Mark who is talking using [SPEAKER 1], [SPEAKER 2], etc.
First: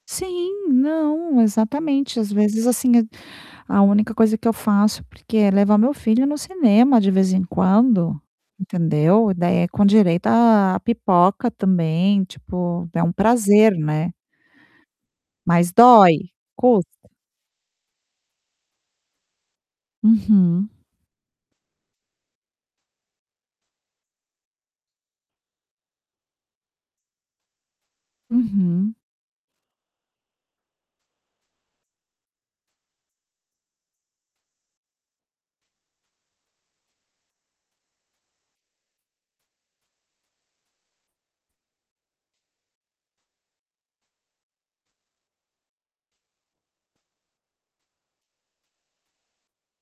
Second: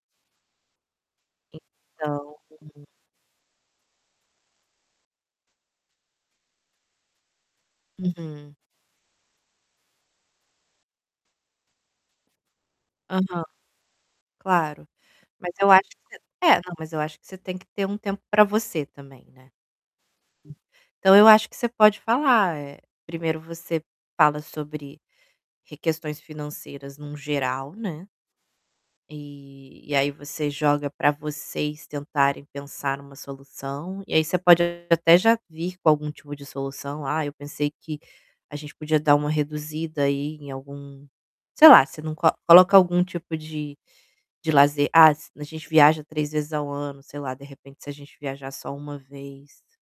[SPEAKER 1] Sim, não, exatamente. Às
[SPEAKER 2] Então
[SPEAKER 1] vezes,
[SPEAKER 2] uhum.
[SPEAKER 1] assim, eh a única coisa que eu faço porque é levar o meu filho no cinema de vez em quando,
[SPEAKER 2] Uhum.
[SPEAKER 1] entendeu? Daí é com direito a a pipoca também, tipo, é um
[SPEAKER 2] Aham,
[SPEAKER 1] prazer, né?
[SPEAKER 2] claro. Mas eu
[SPEAKER 1] Mas,
[SPEAKER 2] acho que você
[SPEAKER 1] dói.
[SPEAKER 2] é, não, mas eu
[SPEAKER 1] Custa.
[SPEAKER 2] acho que você tem que ter um tempo pra você, também, né.
[SPEAKER 1] Uhum.
[SPEAKER 2] Então, eu acho que você pode falar, eh, primeiro você fala sobre re questões financeiras num geral, né
[SPEAKER 1] Uhum.
[SPEAKER 2] e e aí você joga pra vocês tentarem pensar numa solução. E aí você pode até já vir com algum tipo de solução: "Ah, eu pensei que a gente podia dar uma reduzida aí em algum" sei lá, você não co coloca algum tipo de de lazer: "Ah, se a gente viaja 3 vezes ao ano sei lá, de repente, se a gente viajar só 1 vez".